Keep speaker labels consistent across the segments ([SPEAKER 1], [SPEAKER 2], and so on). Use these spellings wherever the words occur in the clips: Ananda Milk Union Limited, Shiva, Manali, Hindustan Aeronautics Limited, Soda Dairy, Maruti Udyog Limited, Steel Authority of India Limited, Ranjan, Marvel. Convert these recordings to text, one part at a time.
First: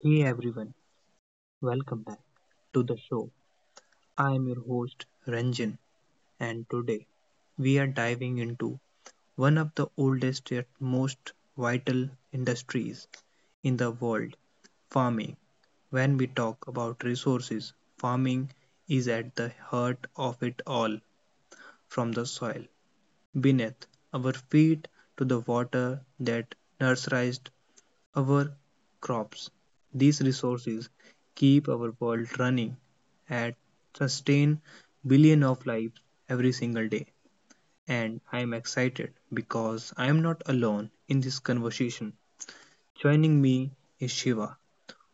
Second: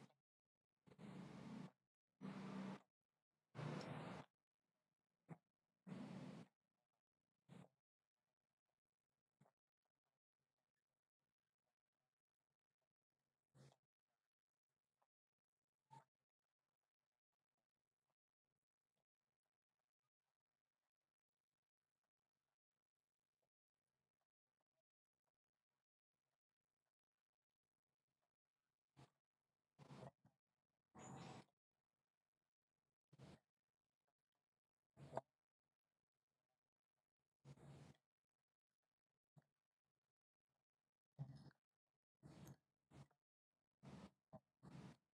[SPEAKER 1] Hey everyone, welcome back to the show. I am your host Ranjan, and today we are diving into one of the oldest yet most vital industries in the world farming. When we talk about resources, farming is at the heart of it all from the soil beneath our feet to the water that nurtured our crops. These resources keep our world running and sustain billion of lives every single day. And I am excited because I am not alone in this conversation. Joining me is Shiva,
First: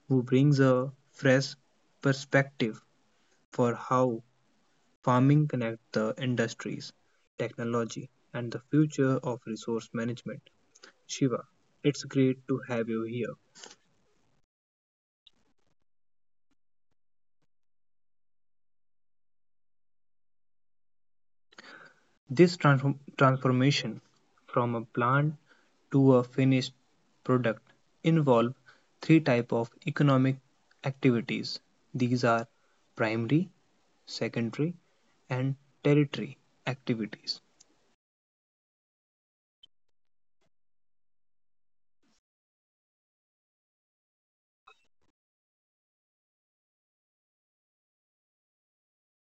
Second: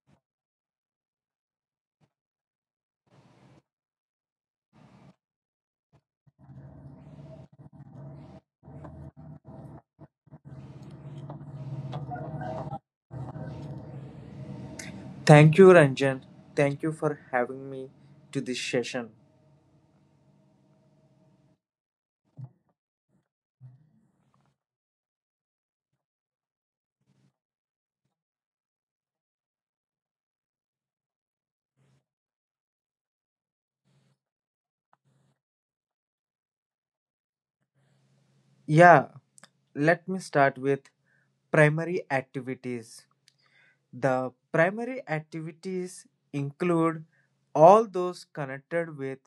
[SPEAKER 1] who brings a fresh perspective for how farming connects the industries, technology, and the future of resource management. Shiva, it's great to have you here.
[SPEAKER 2] Thank you, Ranjan. Thank you for having me to this session.
[SPEAKER 1] This transformation from a plant to a finished product involve three type of economic activities. These are primary, secondary, and tertiary activities.
[SPEAKER 2] Yeah, let me start with primary activities. The primary activities include all those connected with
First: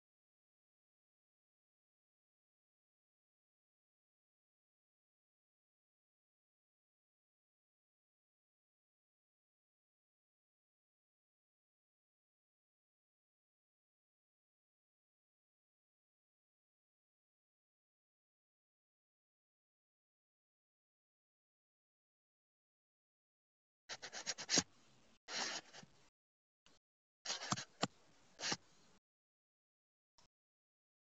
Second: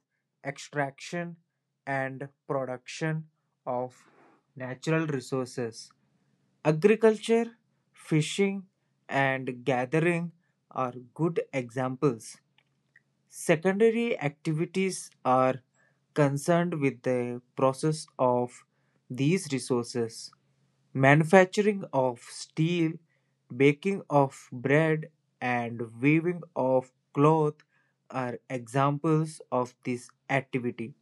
[SPEAKER 2] extraction and production of natural resources. Agriculture, fishing, and gathering are good examples. Secondary activities are concerned with the process of these resources manufacturing of steel, baking of bread, and weaving of cloth are examples of this activity.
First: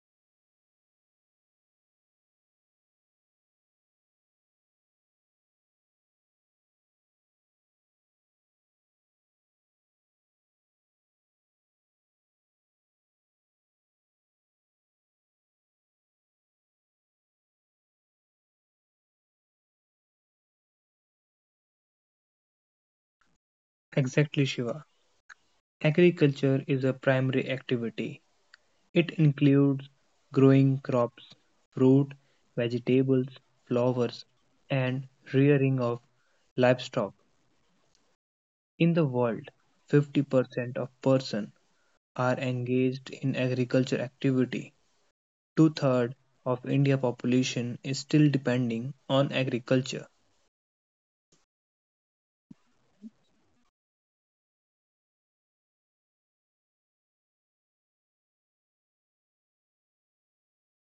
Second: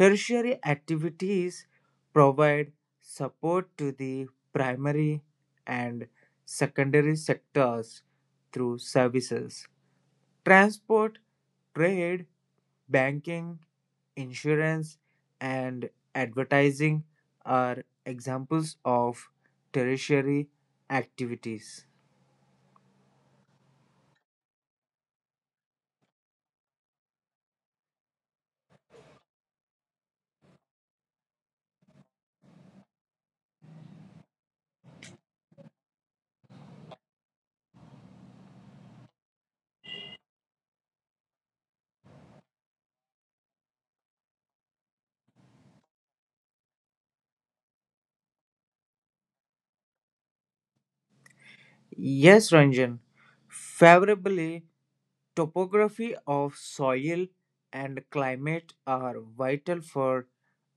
[SPEAKER 2] Tertiary activities provide support to the primary and secondary sectors through services. Transport, trade, banking, insurance, and advertising are examples of tertiary activities.
[SPEAKER 1] Exactly, Shiva. Agriculture is a primary activity. It includes growing crops, fruit, vegetables, flowers, and rearing of livestock. In the world, 50% of persons are engaged in agriculture activity. Two-thirds of India population is still depending on agriculture.
[SPEAKER 2] Yes, Ranjan. Favorably, topography of soil and climate are vital for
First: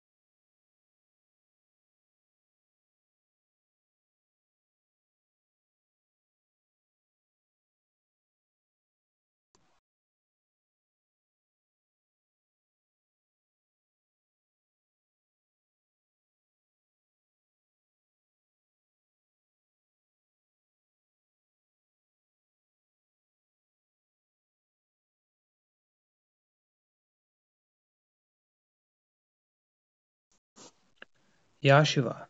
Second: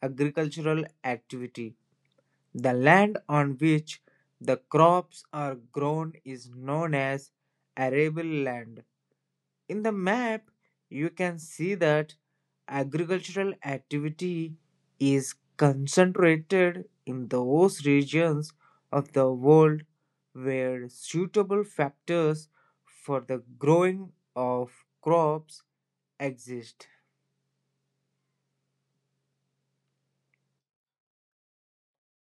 [SPEAKER 2] agricultural activity. The land on which the crops are grown is known as arable land. In the map, you can see that agricultural activity is concentrated in those regions of the world where suitable factors for the growing of crops exist.
[SPEAKER 1] Yeah, Shiva.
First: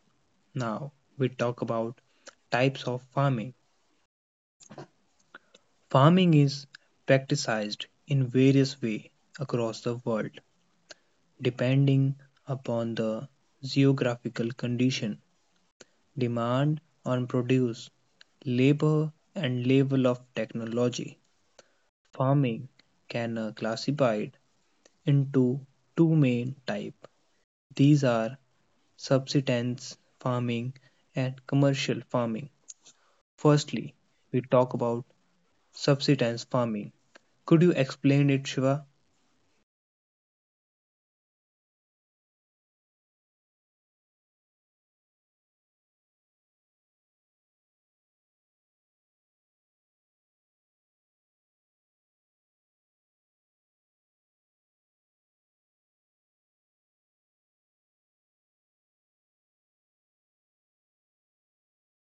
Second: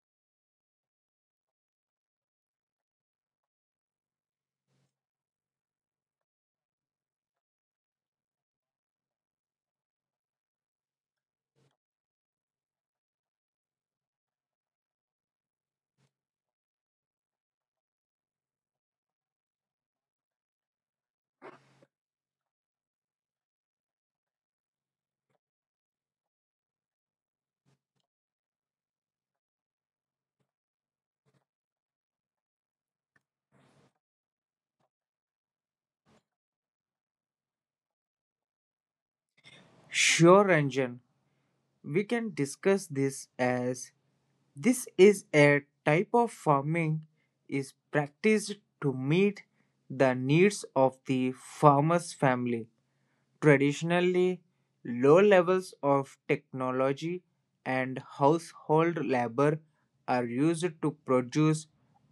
[SPEAKER 1] Now we talk about types of farming. Farming is practiced in various ways across the world, depending upon the geographical condition, demand on produce, labor, and level of technology. Farming can classified into two main type. These are subsistence farming and commercial farming. Firstly, we talk about subsistence farming. Could you explain it, Shiva?
[SPEAKER 2] Sure, Ranjan, we can discuss this as this is a type of farming is practiced to meet the needs of the farmer's family. Traditionally, low levels of technology and household labor are used to produce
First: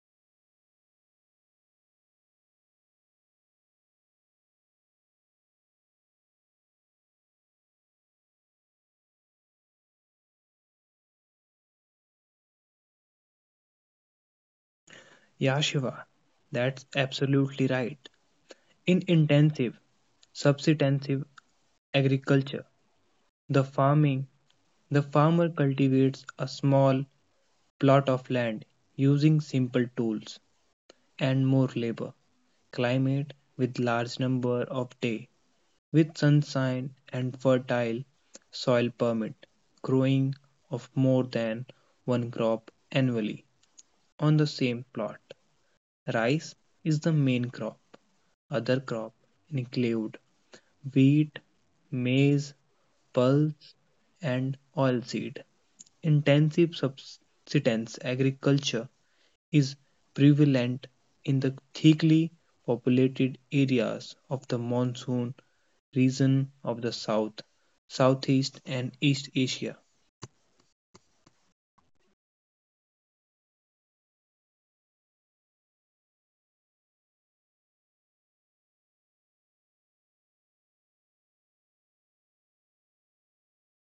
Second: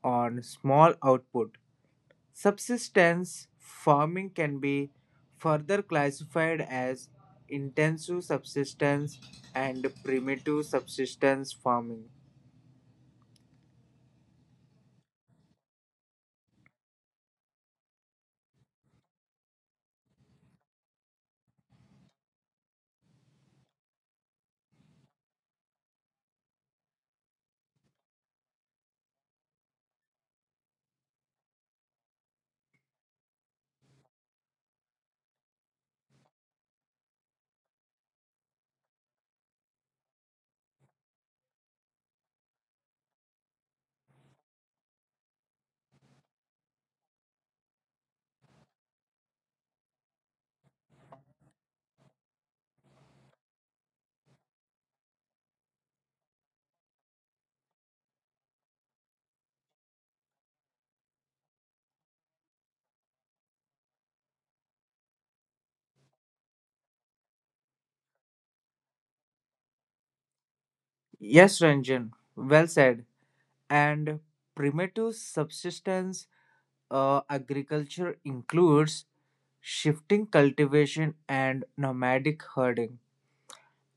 [SPEAKER 2] on small output. Subsistence farming can be further classified as intensive subsistence and primitive subsistence farming.
[SPEAKER 1] Yeah, Shiva, that's absolutely right. In intensive, subsistence agriculture, the farming, the farmer cultivates a small plot of land using simple tools and more labor. Climate with large number of day with sunshine and fertile soil permit growing of more than one crop annually on the same plot. Rice is the main crop. Other crop include wheat, maize, pulse, and oilseed. Intensive subsistence agriculture is prevalent in the thickly populated areas of the monsoon region of the South, Southeast and East Asia.
[SPEAKER 2] Yes, Ranjan, well said. And primitive subsistence agriculture includes shifting cultivation and nomadic herding.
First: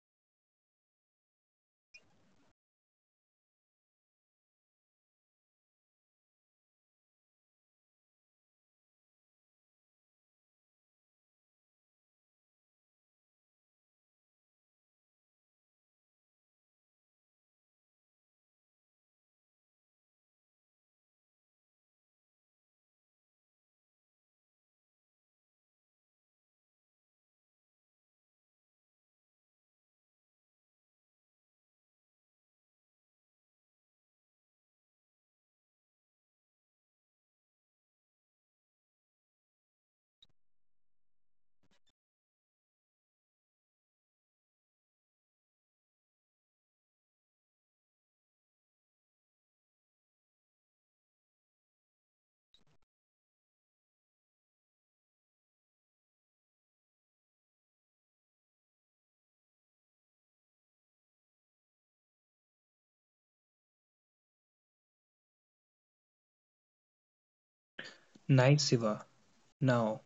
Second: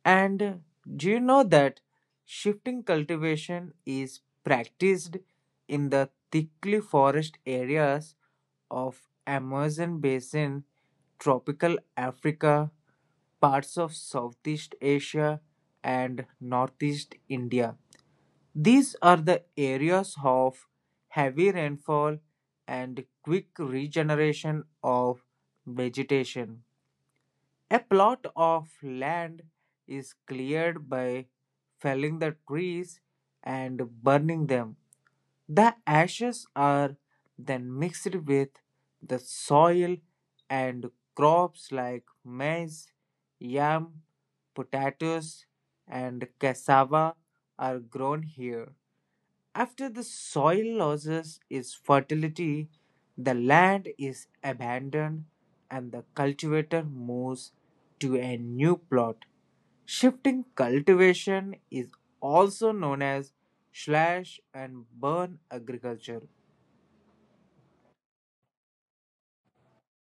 [SPEAKER 2] And do you know that shifting cultivation is practiced in the thickly forest areas of Amazon basin, tropical Africa, parts of Southeast Asia and Northeast India. These are the areas of heavy rainfall and quick regeneration of vegetation. A plot of land is cleared by felling the trees and burning them. The ashes are then mixed with the soil and crops like maize, yam, potatoes, and cassava are grown here. After the soil loses its fertility, the land is abandoned and the cultivator moves to a new plot. Shifting cultivation is also known as slash and burn agriculture.
[SPEAKER 1] Naisiva, now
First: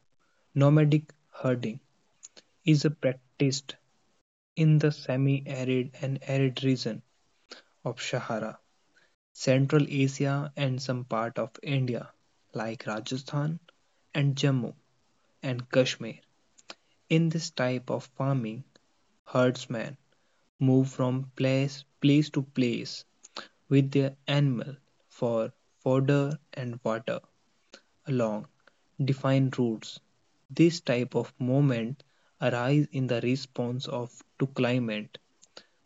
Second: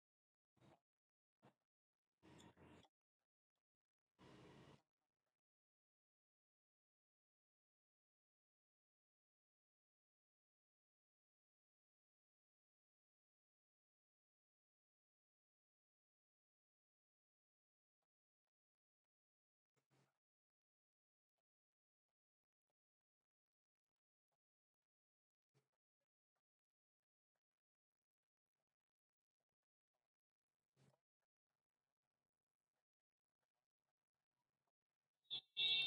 [SPEAKER 1] nomadic herding, is practiced in the semi-arid and arid region of Sahara, Central Asia and some part of India like Rajasthan and Jammu and Kashmir. In this type of farming, herdsmen move from place to place with their animal for fodder and water along defined routes. This type of movement arise in the response of to climate,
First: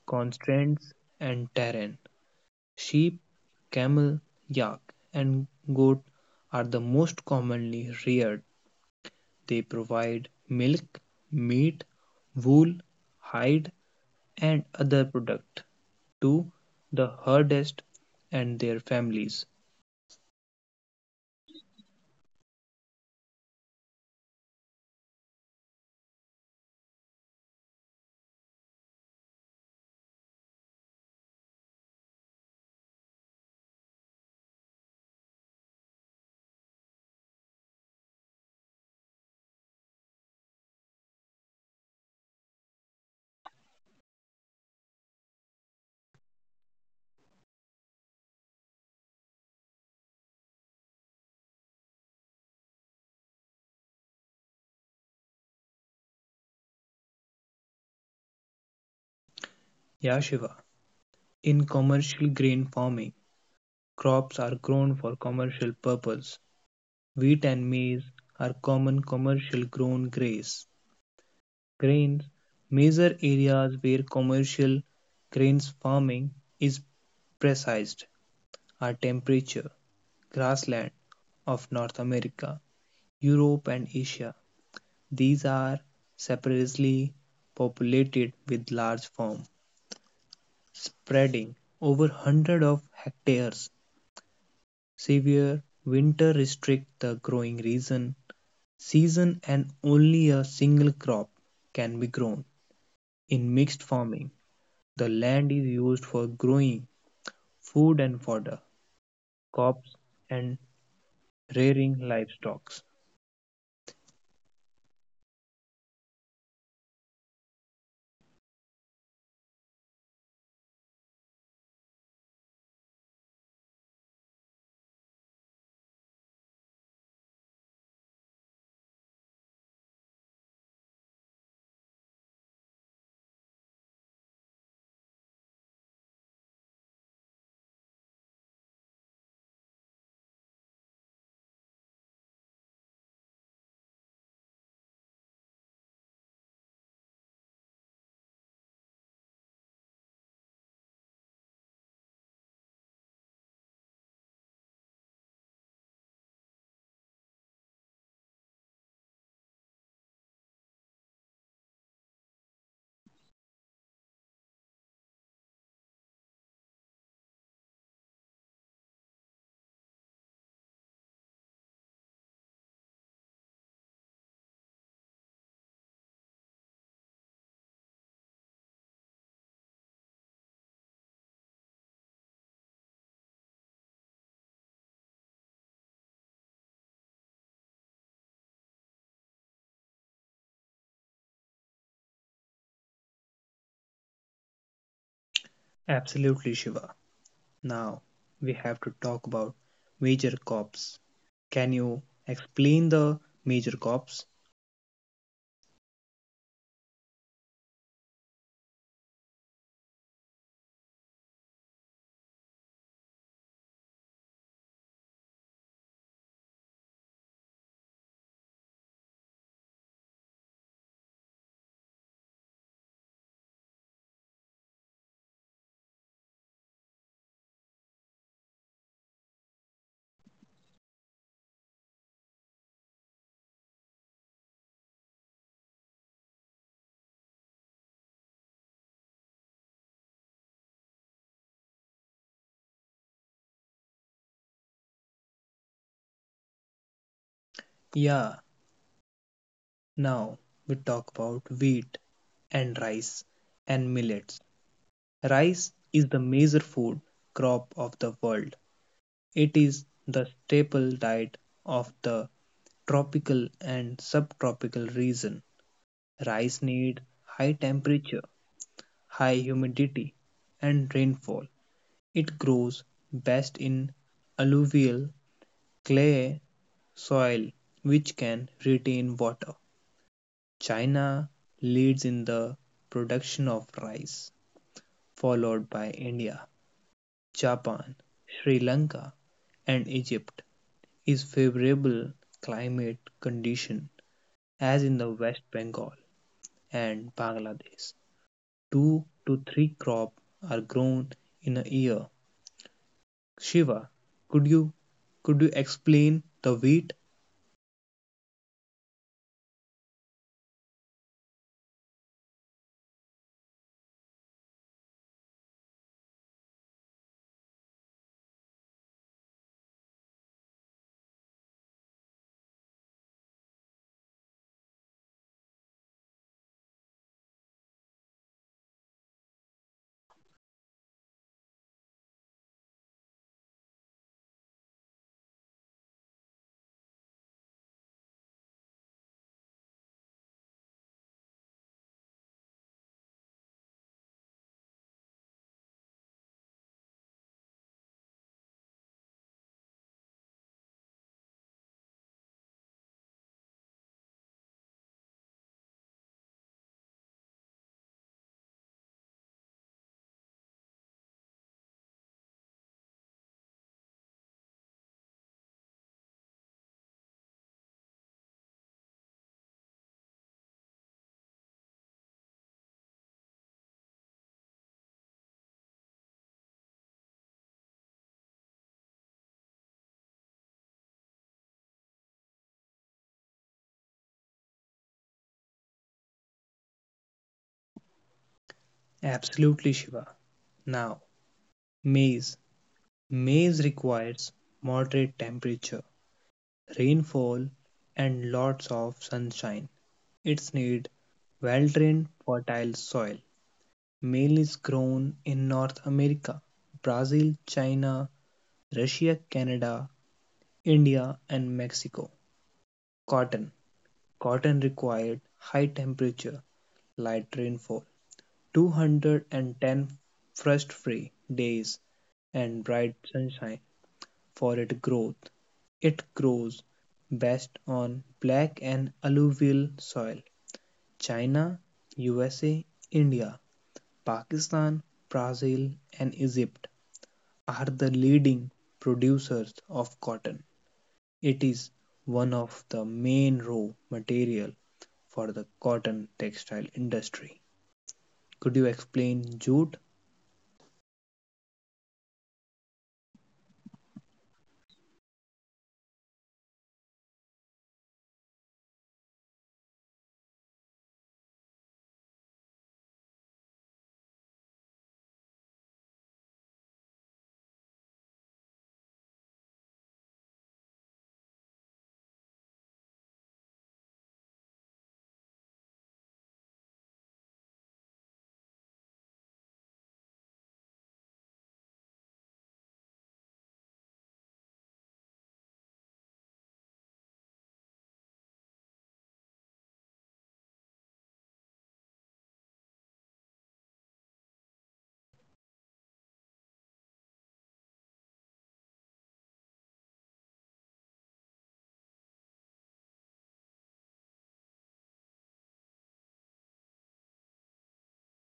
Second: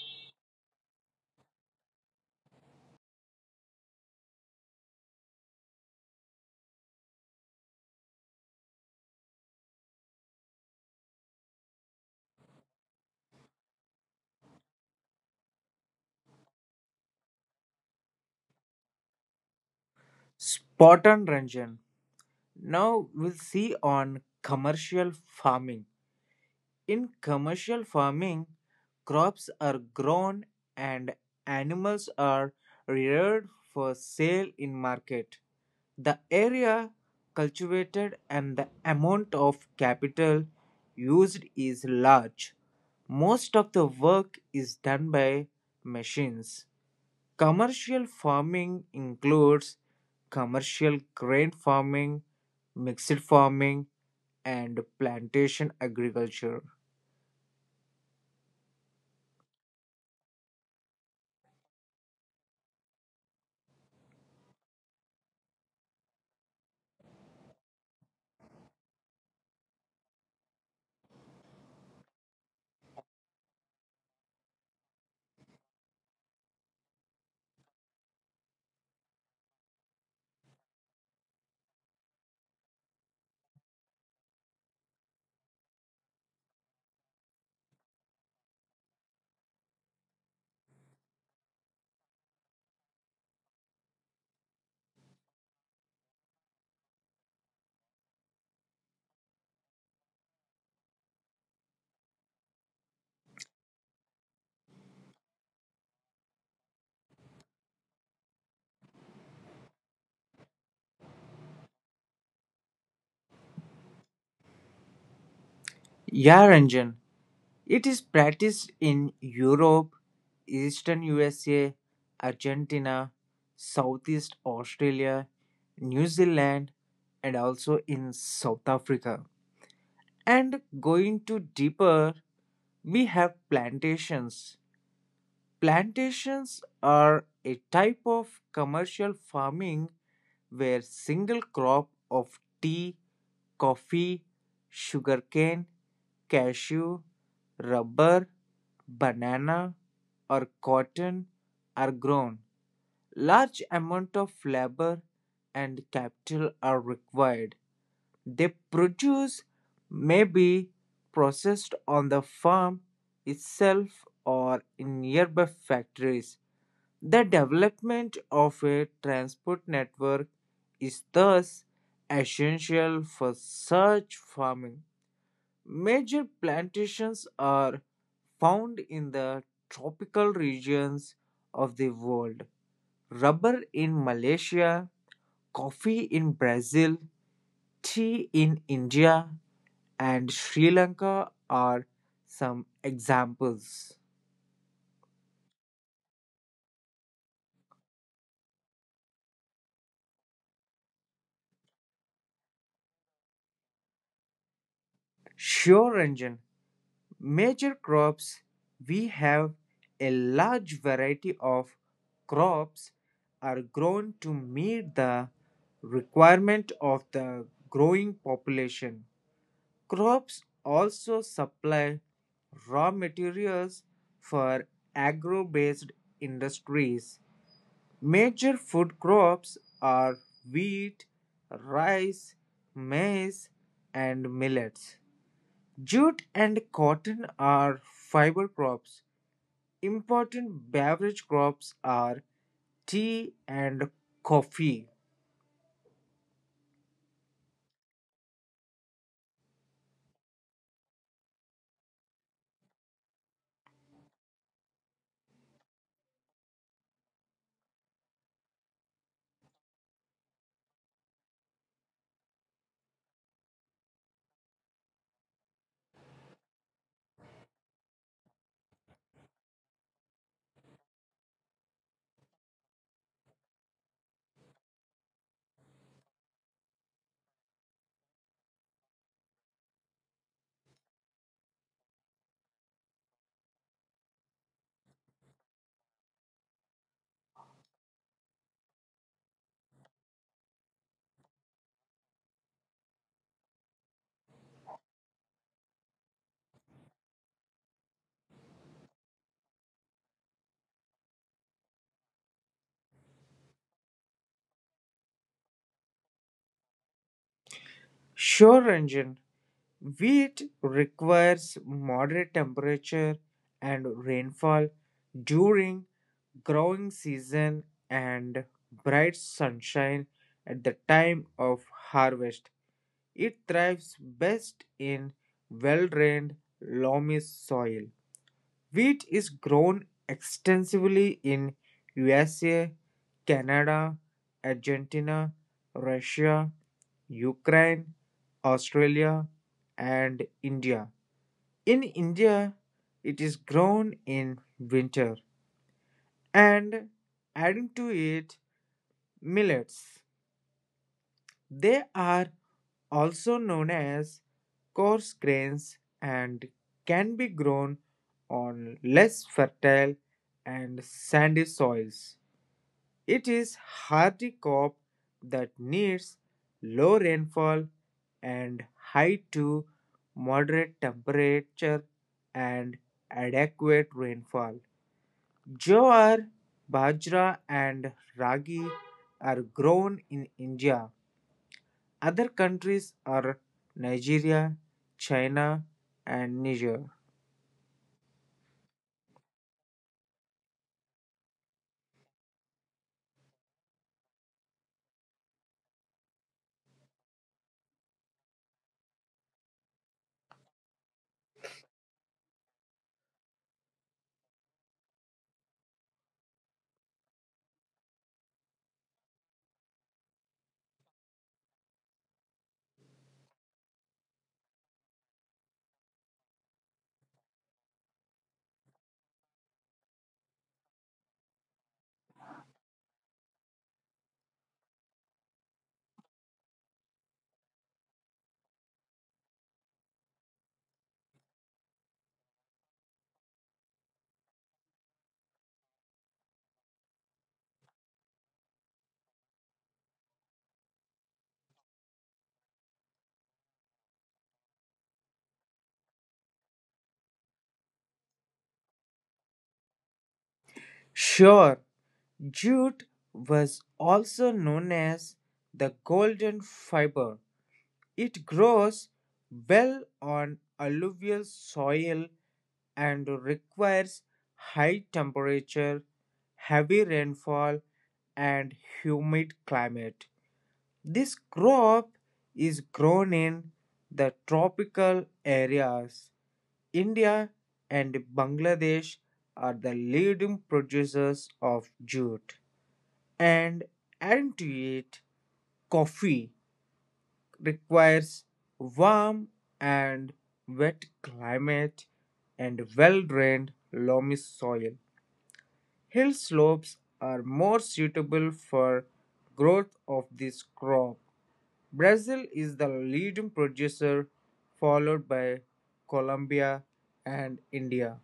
[SPEAKER 1] constraints and terrain. Sheep, camel, yak and goat are the most commonly reared. They provide milk, meat, wool, hide and other product to the herders and their families.
[SPEAKER 2] Spot on, Ranjan. Now we'll see on commercial farming. In commercial farming, crops are grown and animals are reared for sale in market. The area cultivated and the amount of capital used is large. Most of the work is done by machines. Commercial farming includes commercial grain farming, mixed farming, and plantation agriculture.
[SPEAKER 1] Yeah, Shiva. In commercial grain farming, crops are grown for commercial purpose. Wheat and maize are common commercial grown grains. Grains measure areas where commercial grains farming is precised are temperature, grassland of North America, Europe and Asia. These are separately populated with large forms, spreading over hundreds of hectares. Severe winter restrict the growing region. Season and only a single crop can be grown. In mixed farming, the land is used for growing food and fodder, crops and rearing livestock.
[SPEAKER 2] Yaranjan. It is practiced in Europe, eastern USA, Argentina, Southeast Australia, New Zealand, and also in South Africa. And going to deeper, we have plantations. Plantations are a type of commercial farming where single crop of tea, coffee, sugarcane, cashew, rubber, banana, or cotton are grown. Large amount of labor and capital are required they produce may be processed on the farm itself or in nearby factories. The development of a transport network is thus essential for such farming. Major plantations are found in the tropical regions of the world. Rubber in Malaysia, coffee in Brazil, tea in India, and Sri Lanka are some examples.
[SPEAKER 1] Absolutely, Shiva. Now we have to talk about major crops. Can you explain the major crops?
[SPEAKER 2] Sure, Ranjan, major crops we have a large variety of crops are grown to meet the requirement of the growing population. Crops also supply raw materials for agro based industries. Major food crops are wheat, rice, maize, and millets. Jute and cotton are fiber crops. Important beverage crops are tea and coffee.
[SPEAKER 1] Yeah, now we talk about wheat and rice and millets. Rice is the major food crop of the world. It is the staple diet of the tropical and subtropical region. Rice needs high temperature, high humidity and rainfall. It grows best in alluvial clay soil which can retain water. China leads in the production of rice, followed by India, Japan, Sri Lanka and Egypt. Is favorable climate condition as in the West Bengal and Bangladesh. 2 to 3 crop are grown in a year. Shiva, could you could you explain the wheat?
[SPEAKER 2] Sure, wheat requires moderate temperature and rainfall during growing season and bright sunshine at the time of harvest. It thrives best in well-drained loamy soil. Wheat is grown extensively in USA, Canada, Argentina, Russia, Ukraine, Australia, and India. In India, it is grown in winter and adding to it millets. They are also known as coarse grains and can be grown on less fertile and sandy soils. It is hardy crop that needs low rainfall and high to moderate temperature and adequate rainfall. Jowar, bajra and ragi are grown in India, other countries are Nigeria, China, and Niger.
[SPEAKER 1] Absolutely, Shiva. Now, maize. Maize requires moderate temperature, rainfall, and lots of sunshine. It's need well-drained, fertile soil. Maize is grown in North America, Brazil, China, Russia, Canada, India, and Mexico. Cotton. Cotton required high temperature, light rainfall, 210 frost-free days, and bright sunshine for its growth. It grows best on black and alluvial soil. China, USA, India, Pakistan, Brazil, and Egypt are the leading producers of cotton. It is one of the main raw material for the cotton textile industry. Could you explain jute?
[SPEAKER 2] Sure, jute was also known as the golden fiber. It grows well on alluvial soil and requires high temperature, heavy rainfall, and humid climate. This crop is grown in the tropical areas. India and Bangladesh are the leading producers of jute, and adding to it, coffee requires warm and wet climate and well drained loamy soil. Hill slopes are more suitable for growth of this crop. Brazil is the leading producer, followed by Colombia and India.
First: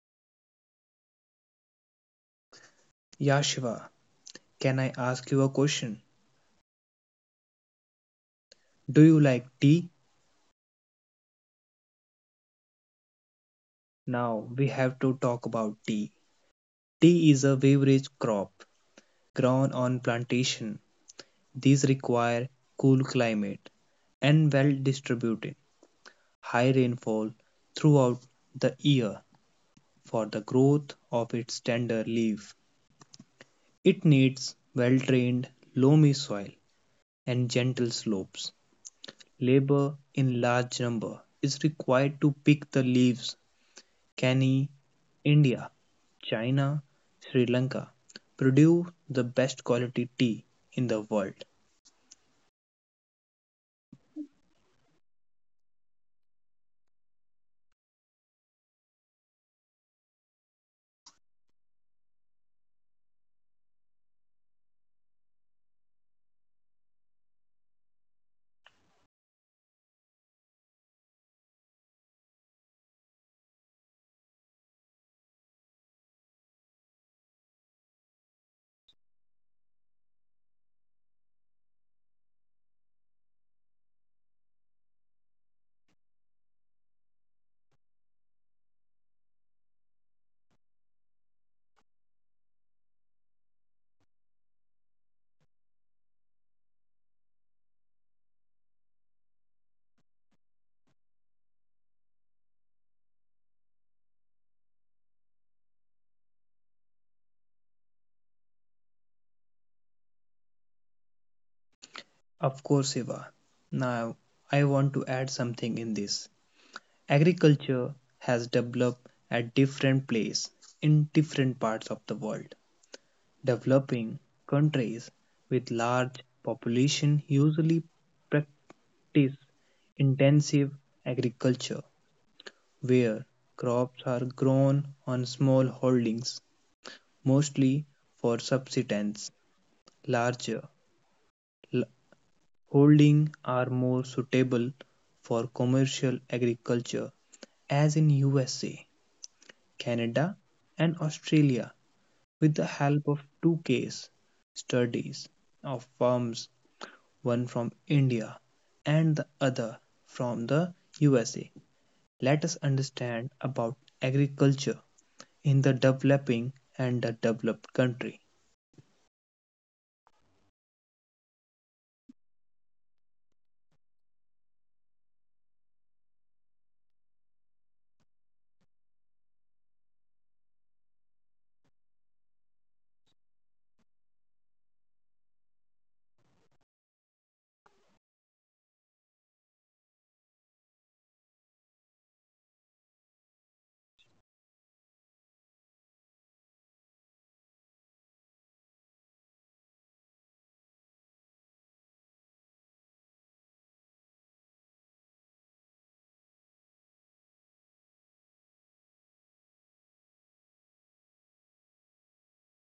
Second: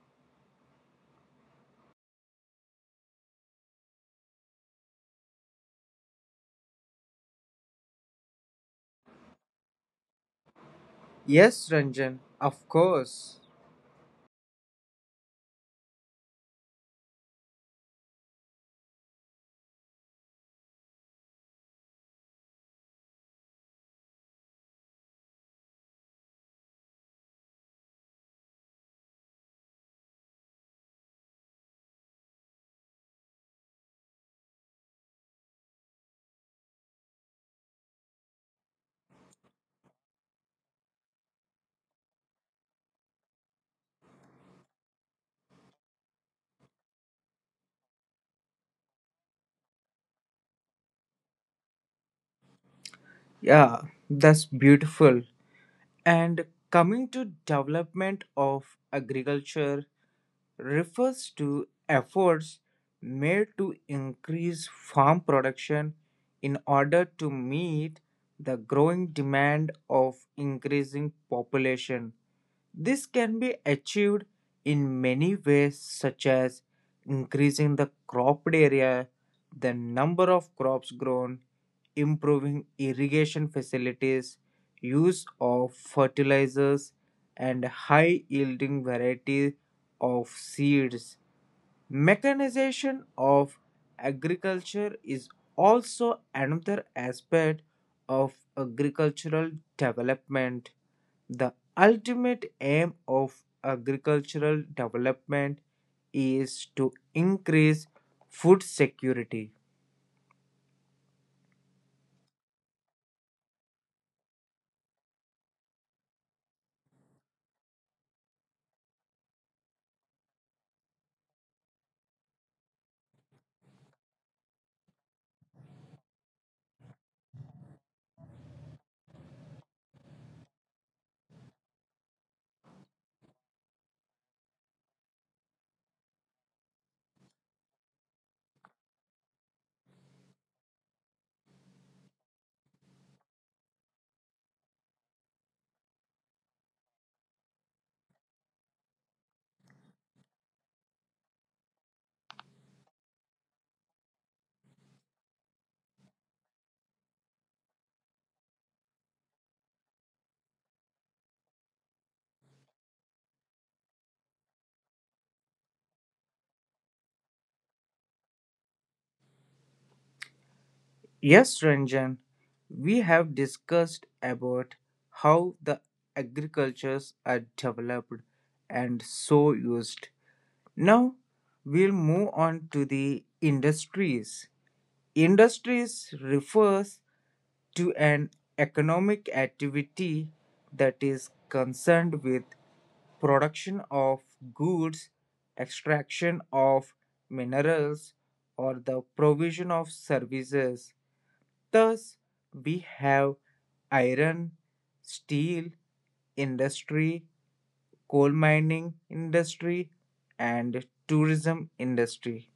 [SPEAKER 1] Yeah, Shiva, can I ask you a question? Do you like tea?
[SPEAKER 2] Yes, Ranjan, of course.
[SPEAKER 1] Now we have to talk about tea. Tea is a beverage crop grown on plantation. These require cool climate and well-distributed high rainfall throughout the year for the growth of its tender leaves. It needs well-drained loamy soil and gentle slopes. Labor in large number is required to pick the leaves. Can India, China, Sri Lanka produce the best quality tea in the world?
[SPEAKER 2] Yeah, that's beautiful. And coming to development of agriculture refers to efforts made to increase farm production in order to meet the growing demand of increasing population. This can be achieved in many ways such as increasing the cropped area, the number of crops grown, improving irrigation facilities, use of fertilizers and high yielding varieties of seeds. Mechanization of agriculture is also another aspect of agricultural development. The ultimate aim of agricultural development is to increase food security.
[SPEAKER 1] Of course, Eva. Now, I want to add something in this. Agriculture has developed at different places in different parts of the world. Developing countries with large population usually practice intensive agriculture where crops are grown on small holdings mostly for subsistence. Larger l- holding are more suitable for commercial agriculture as in USA, Canada and Australia with the help of two case studies of firms, one from India and the other from the USA. Let us understand about agriculture in the developing and the developed country.
[SPEAKER 2] Yes, Ranjan, we have discussed about how the agricultures are developed and so used. Now we'll move on to the industries. Industries refers to an economic activity that is concerned with production of goods, extraction of minerals, or the provision of services. Thus, we have iron, steel industry, coal mining industry, and tourism industry.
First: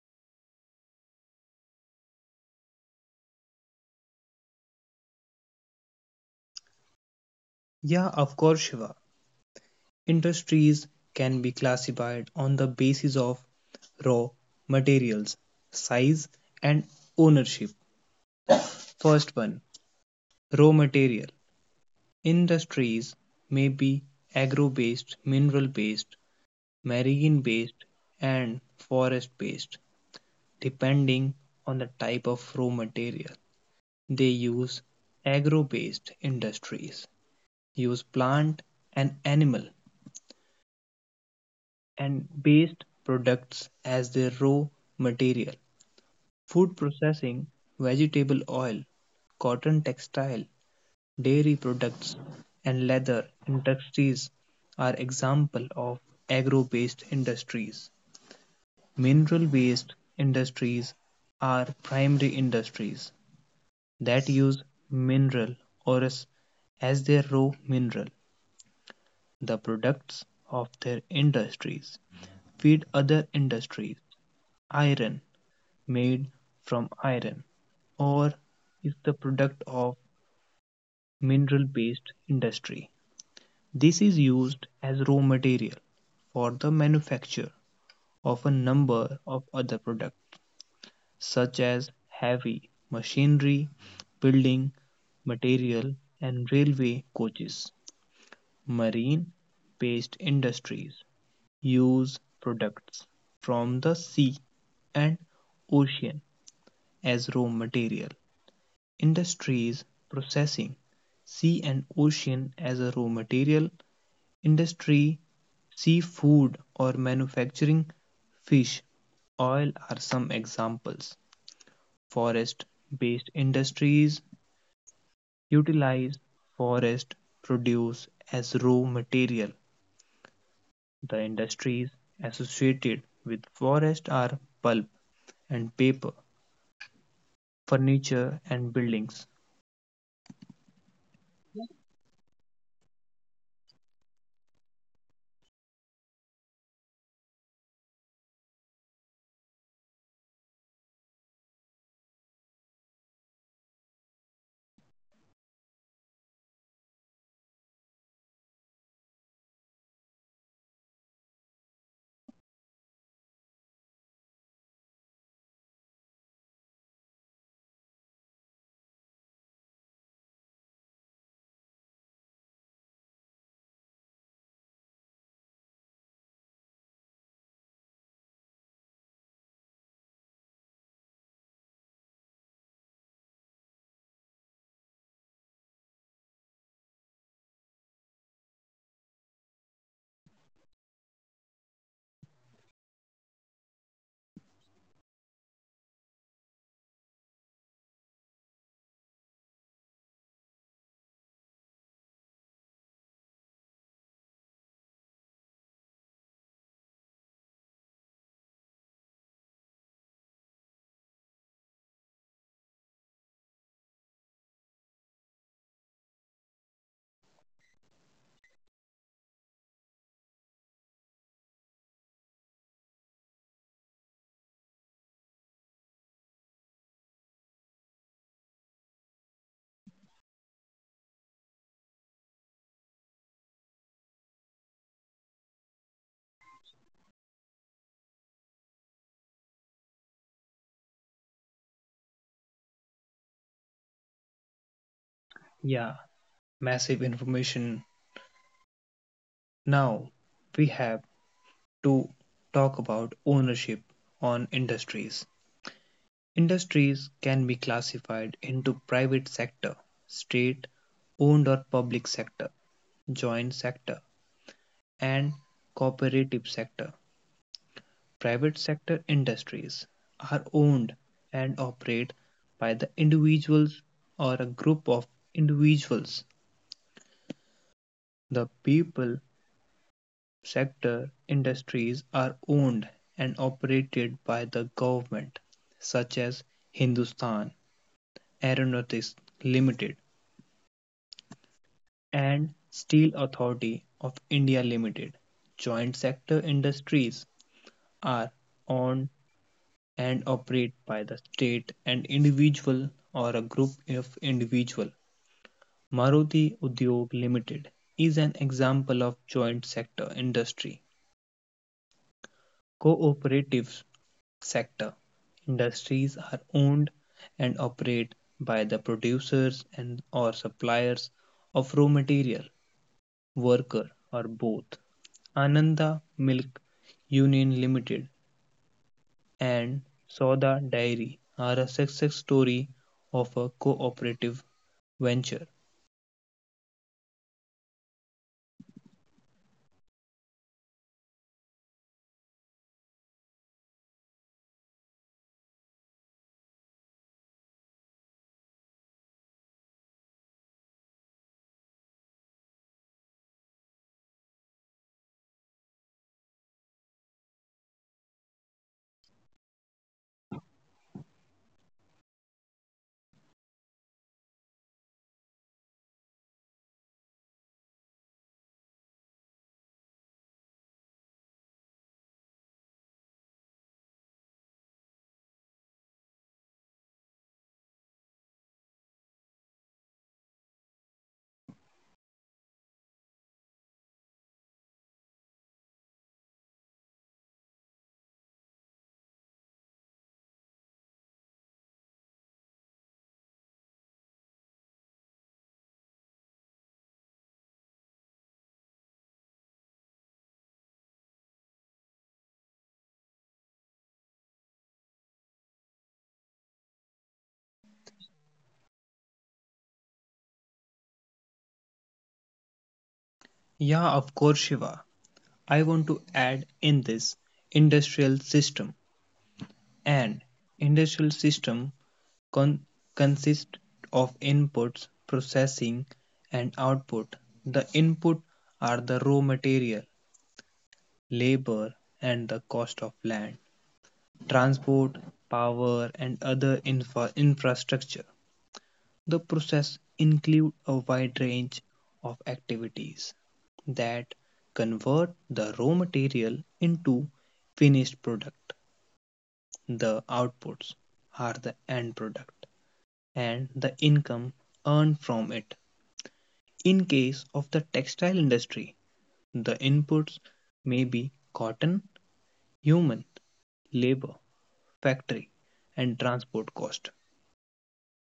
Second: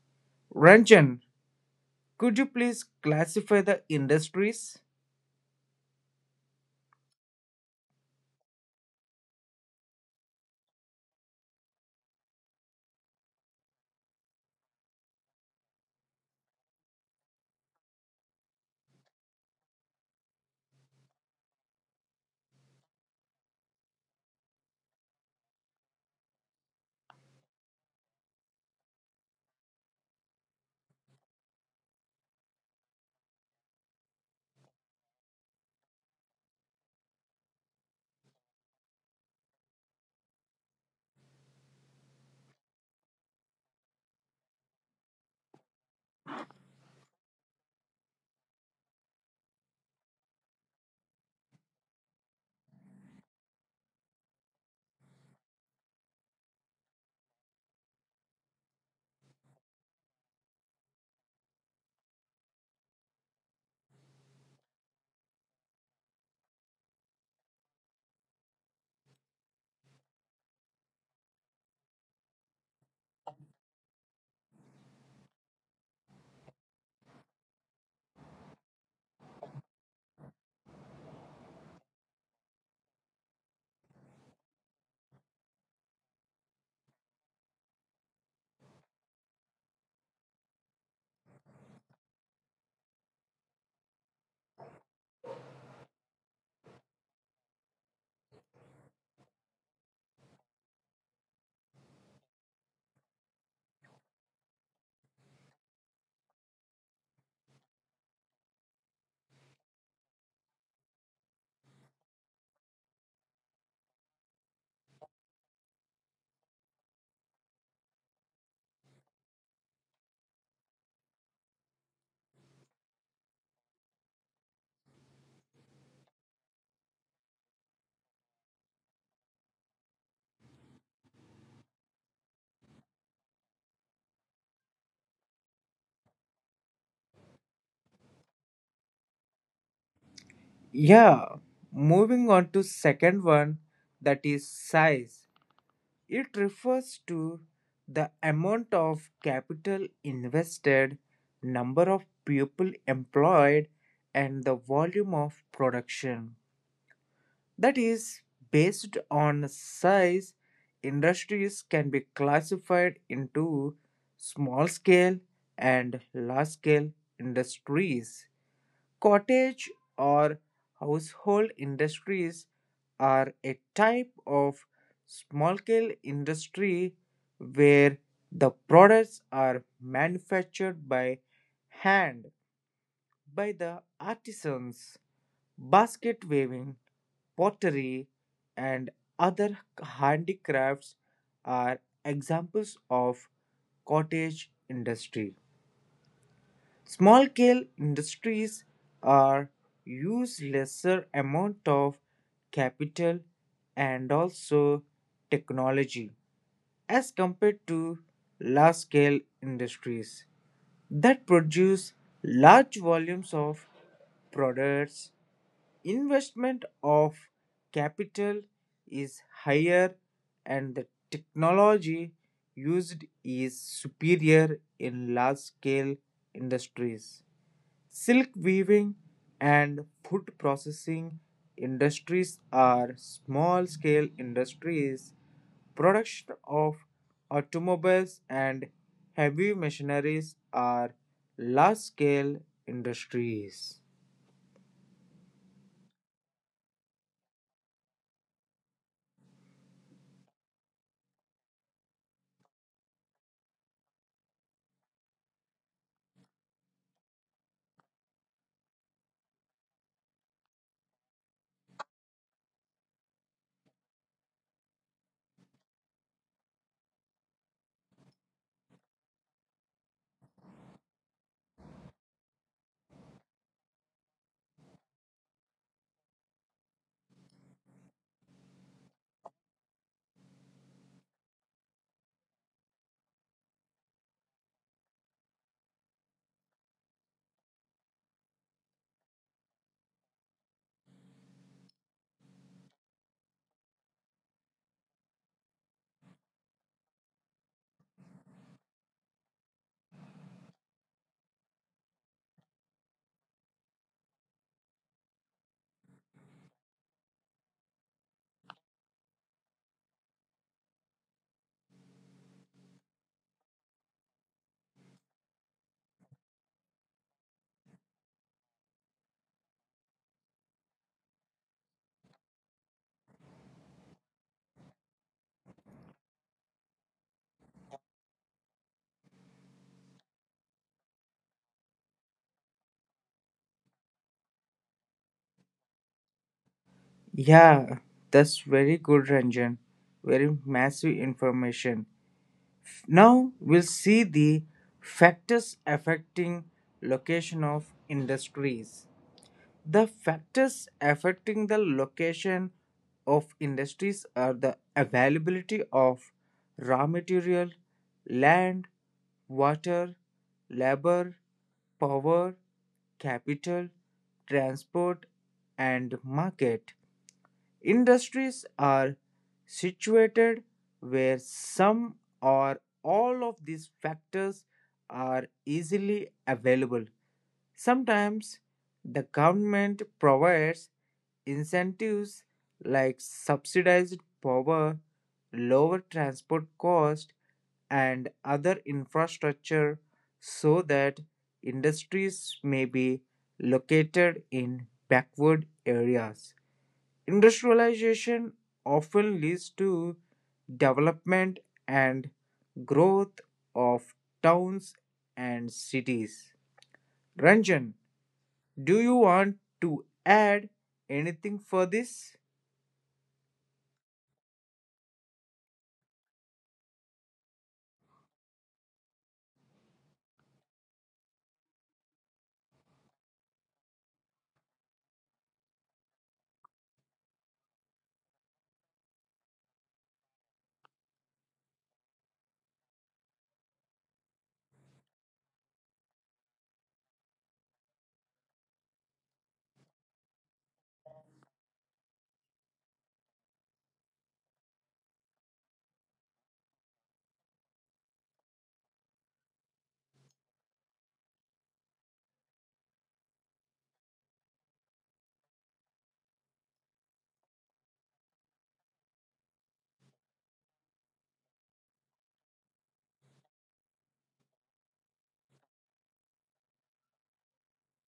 [SPEAKER 2] Ranjan, could you please classify the industries?
[SPEAKER 1] Yeah, of course, Shiva. Industries can be classified on the basis of raw materials, size, and ownership. First one, raw material. Industries may be agro-based, mineral-based, marine-based, and forest-based, depending on the type of raw material. They use agro-based industries, use plant and animal and based products as their raw material. Food processing, vegetable oil, cotton textile, dairy products, and leather industries are example of agro-based industries. Mineral-based industries are primary industries that use mineral ores as their raw mineral. The products of their industries feed other industries. Iron made from iron ore is the product of mineral-based industry. This is used as raw material for the manufacture of a number of other products such as heavy machinery, building material and railway coaches. Marine-based industries use products from the sea and ocean as raw material. Industries processing sea and ocean as a raw material industry, seafood or manufacturing, fish, oil are some examples. Forest-based industries utilize forest produce as raw material. The industries associated with forest are pulp and paper, furniture and buildings.
[SPEAKER 2] Yeah, moving on to second one that is size. It refers to the amount of capital invested, number of people employed, and the volume of production. That is, based on size, industries can be classified into small scale and large scale industries. Cottage or household industries are a type of small-scale industry where the products are manufactured by hand by the artisans. Basket weaving, pottery, and other handicrafts are examples of cottage industry. Small-scale industries are use lesser amount of capital and also technology as compared to large-scale industries that produce large volumes of products. Investment of capital is higher and the technology used is superior in large-scale industries. Silk weaving and food processing industries are small scale industries. Production of automobiles and heavy machineries are large scale industries.
[SPEAKER 1] Yeah, massive information. Now we have to talk about ownership on industries. Industries can be classified into private sector, state-owned or public sector, joint sector, and cooperative sector. Private sector industries are owned and operate by the individuals or a group of individuals. The people sector industries are owned and operated by the government, such as Hindustan Aeronautics Limited and Steel Authority of India Limited. Joint sector industries are owned and operated by the state and individual or a group of individual. Maruti Udyog Limited is an example of joint sector industry. Cooperative sector industries are owned and operated by the producers and or suppliers of raw material, worker or both. Ananda Milk Union Limited and Soda Dairy are a success story of a cooperative venture.
[SPEAKER 2] Yeah, that's very good, Ranjan. Very massive information. Now we'll see the factors affecting location of industries. The factors affecting the location of industries are the availability of raw material, land, water, labor, power, capital, transport, and market. Industries are situated where some or all of these factors are easily available. Sometimes the government provides incentives like subsidized power, lower transport cost, and other infrastructure so that industries may be located in backward areas. Industrialization often leads to development and growth of towns and cities. Ranjan, do you want to add anything for this?
[SPEAKER 1] Yeah, of course, Shiva. I want to add in this industrial system. And industrial system con- consists of inputs, processing, and output. The input are the raw material, labor, and the cost of land, transport, power, and other infrastructure. The process includes a wide range of activities that convert the raw material into finished product. The outputs are the end product and the income earned from it. In case of the textile industry, the inputs may be cotton, human labor, factory, and transport cost.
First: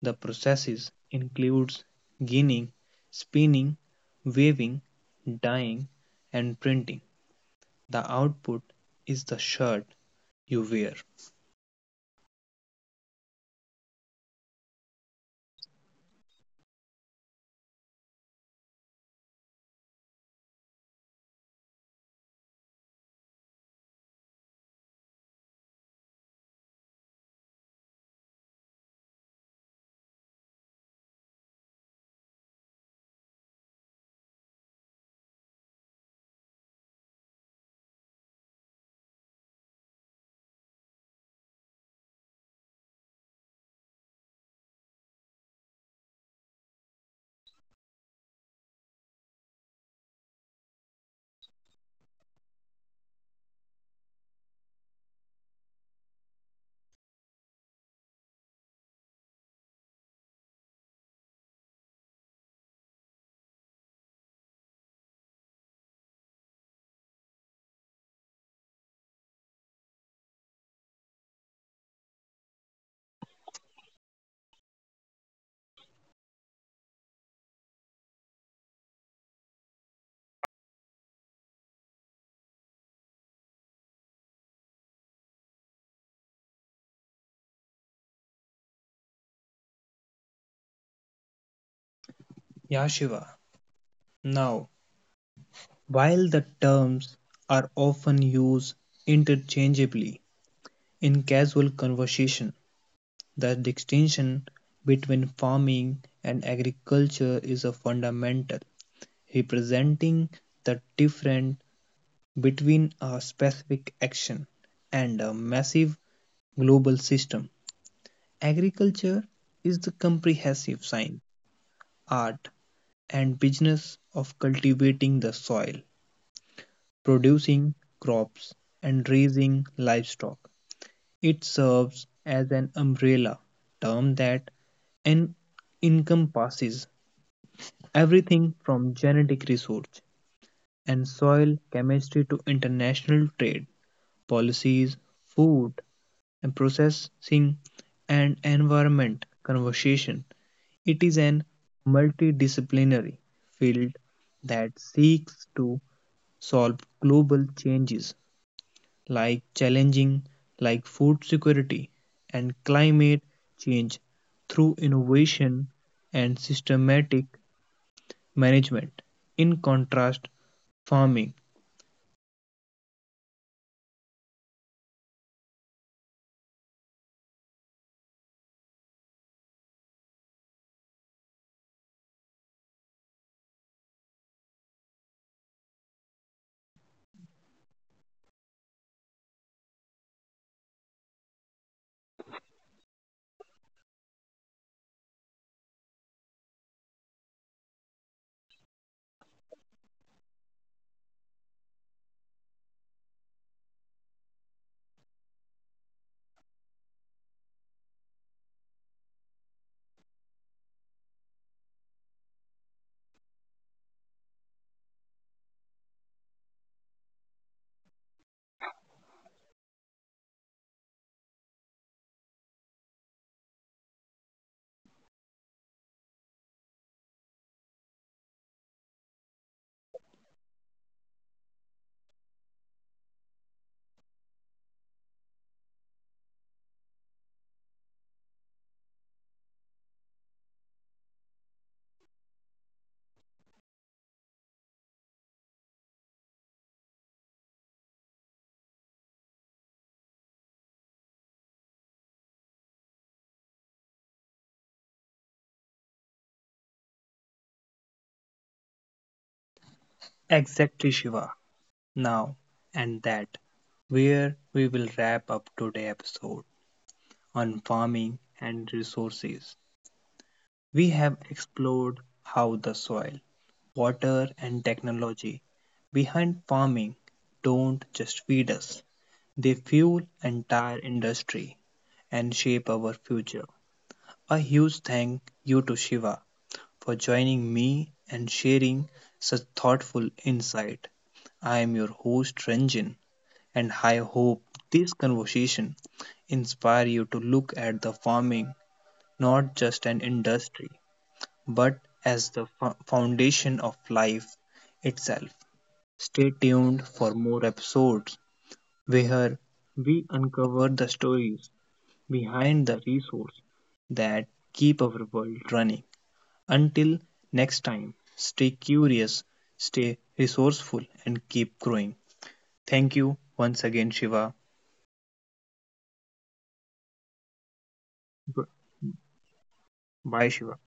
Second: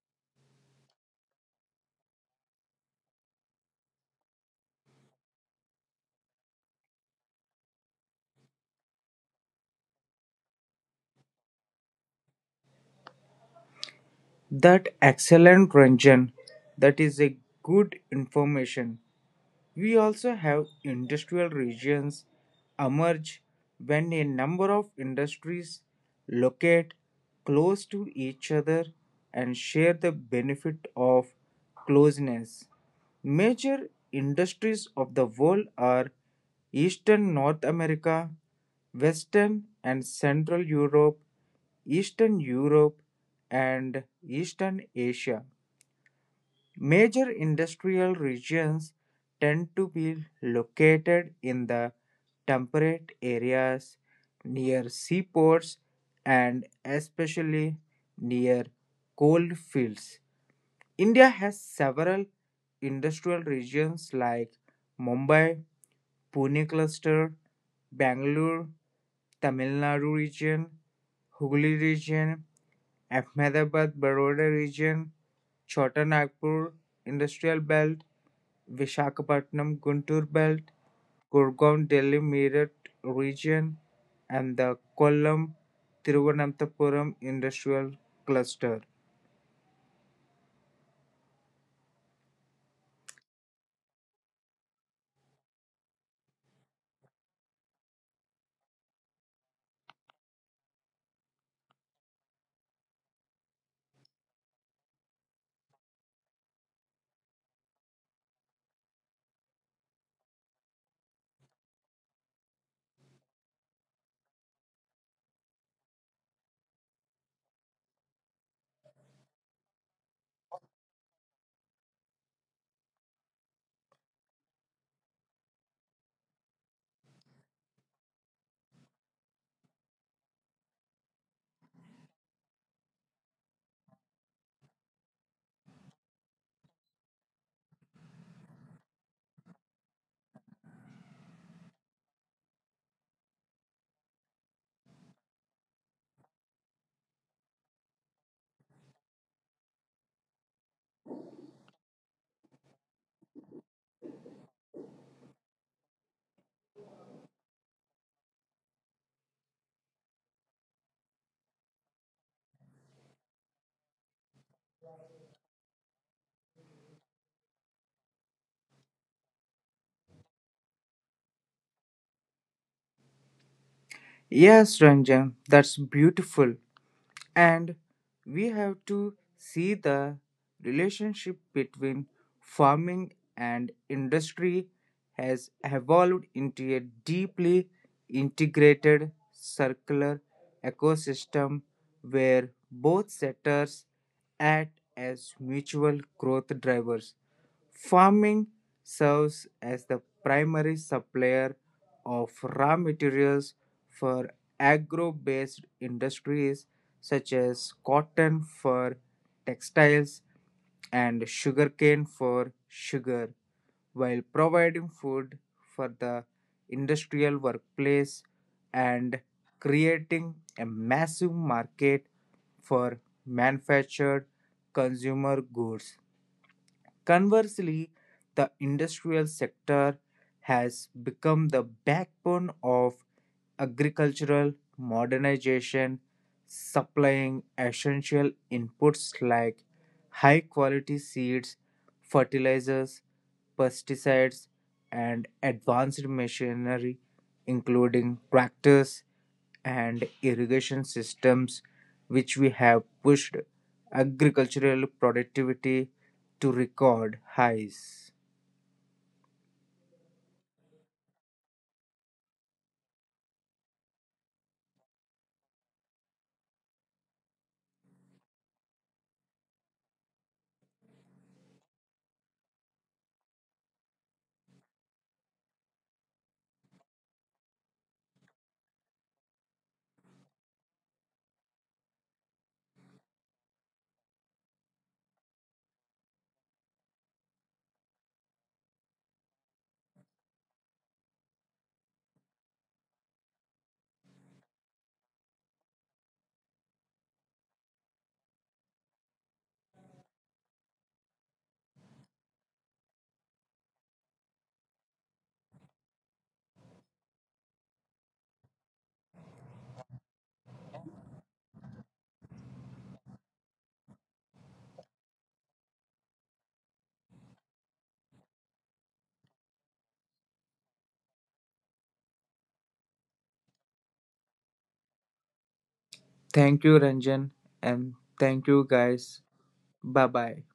[SPEAKER 1] The processes includes ginning, spinning, weaving, dyeing and printing. The output is the shirt you wear.
[SPEAKER 2] That excellent Ranjan. That is a good information. We also have industrial regions emerge when a number of industries locate close to each other and share the benefit of closeness. Major industries of the world are Eastern North America, Western and Central Europe, Eastern Europe, and Eastern Asia. Major industrial regions tend to be located in the temperate areas near seaports and especially near coal fields. India has several industrial regions like Mumbai, Pune cluster, Bangalore, Tamil Nadu region, Hooghly region, Ahmedabad Baroda region, Chota Nagpur industrial belt, Visakhapatnam Guntur belt, Gurgaon Delhi Meerut region, and the Kollam Thiruvananthapuram industrial cluster.
[SPEAKER 1] Yashiva. Now, while the terms are often used interchangeably in casual conversation, the distinction between farming and agriculture is a fundamental, representing the different between a specific action and a massive global system. Agriculture is the comprehensive science, art, and business of cultivating the soil, producing crops, and raising livestock. It serves as an umbrella term that en- encompasses everything from genetic research and soil chemistry to international trade policies, food, and processing and environment conversation. It is an multidisciplinary field that seeks to solve global changes like challenging like food security and climate change through innovation and systematic management. In contrast, farming.
[SPEAKER 2] Yes, Ranjan, that's beautiful. And we have to see the relationship between farming and industry has evolved into a deeply integrated circular ecosystem where both sectors act as mutual growth drivers. Farming serves as the primary supplier of raw materials for agro based industries such as cotton for textiles and sugarcane for sugar, while providing food for the industrial workplace and creating a massive market for manufactured consumer goods. Conversely, the industrial sector has become the backbone of agricultural modernization, supplying essential inputs like high quality seeds, fertilizers, pesticides, and advanced machinery, including tractors and irrigation systems, which we have pushed agricultural productivity to record highs.
[SPEAKER 1] Exactly, Shiva. Now and that, where we will wrap up today's episode on farming and resources. We have explored how the soil, water, and technology behind farming don't just feed us, they fuel entire industry and shape our future. A huge thank you to Shiva for joining me and sharing such thoughtful insight. I am your host Ranjan and I hope this conversation inspire you to look at the farming not just an industry, but as the foundation of life itself. Stay tuned for more episodes where we uncover the stories behind the resources that keep our world running. Until next time, stay curious, stay resourceful, and keep growing. Thank you once again, Shiva.
[SPEAKER 2] Thank you, Ranjan, and
[SPEAKER 1] B-
[SPEAKER 2] thank you, guys. Bye
[SPEAKER 1] Bye,
[SPEAKER 2] bye.
[SPEAKER 1] Shiva.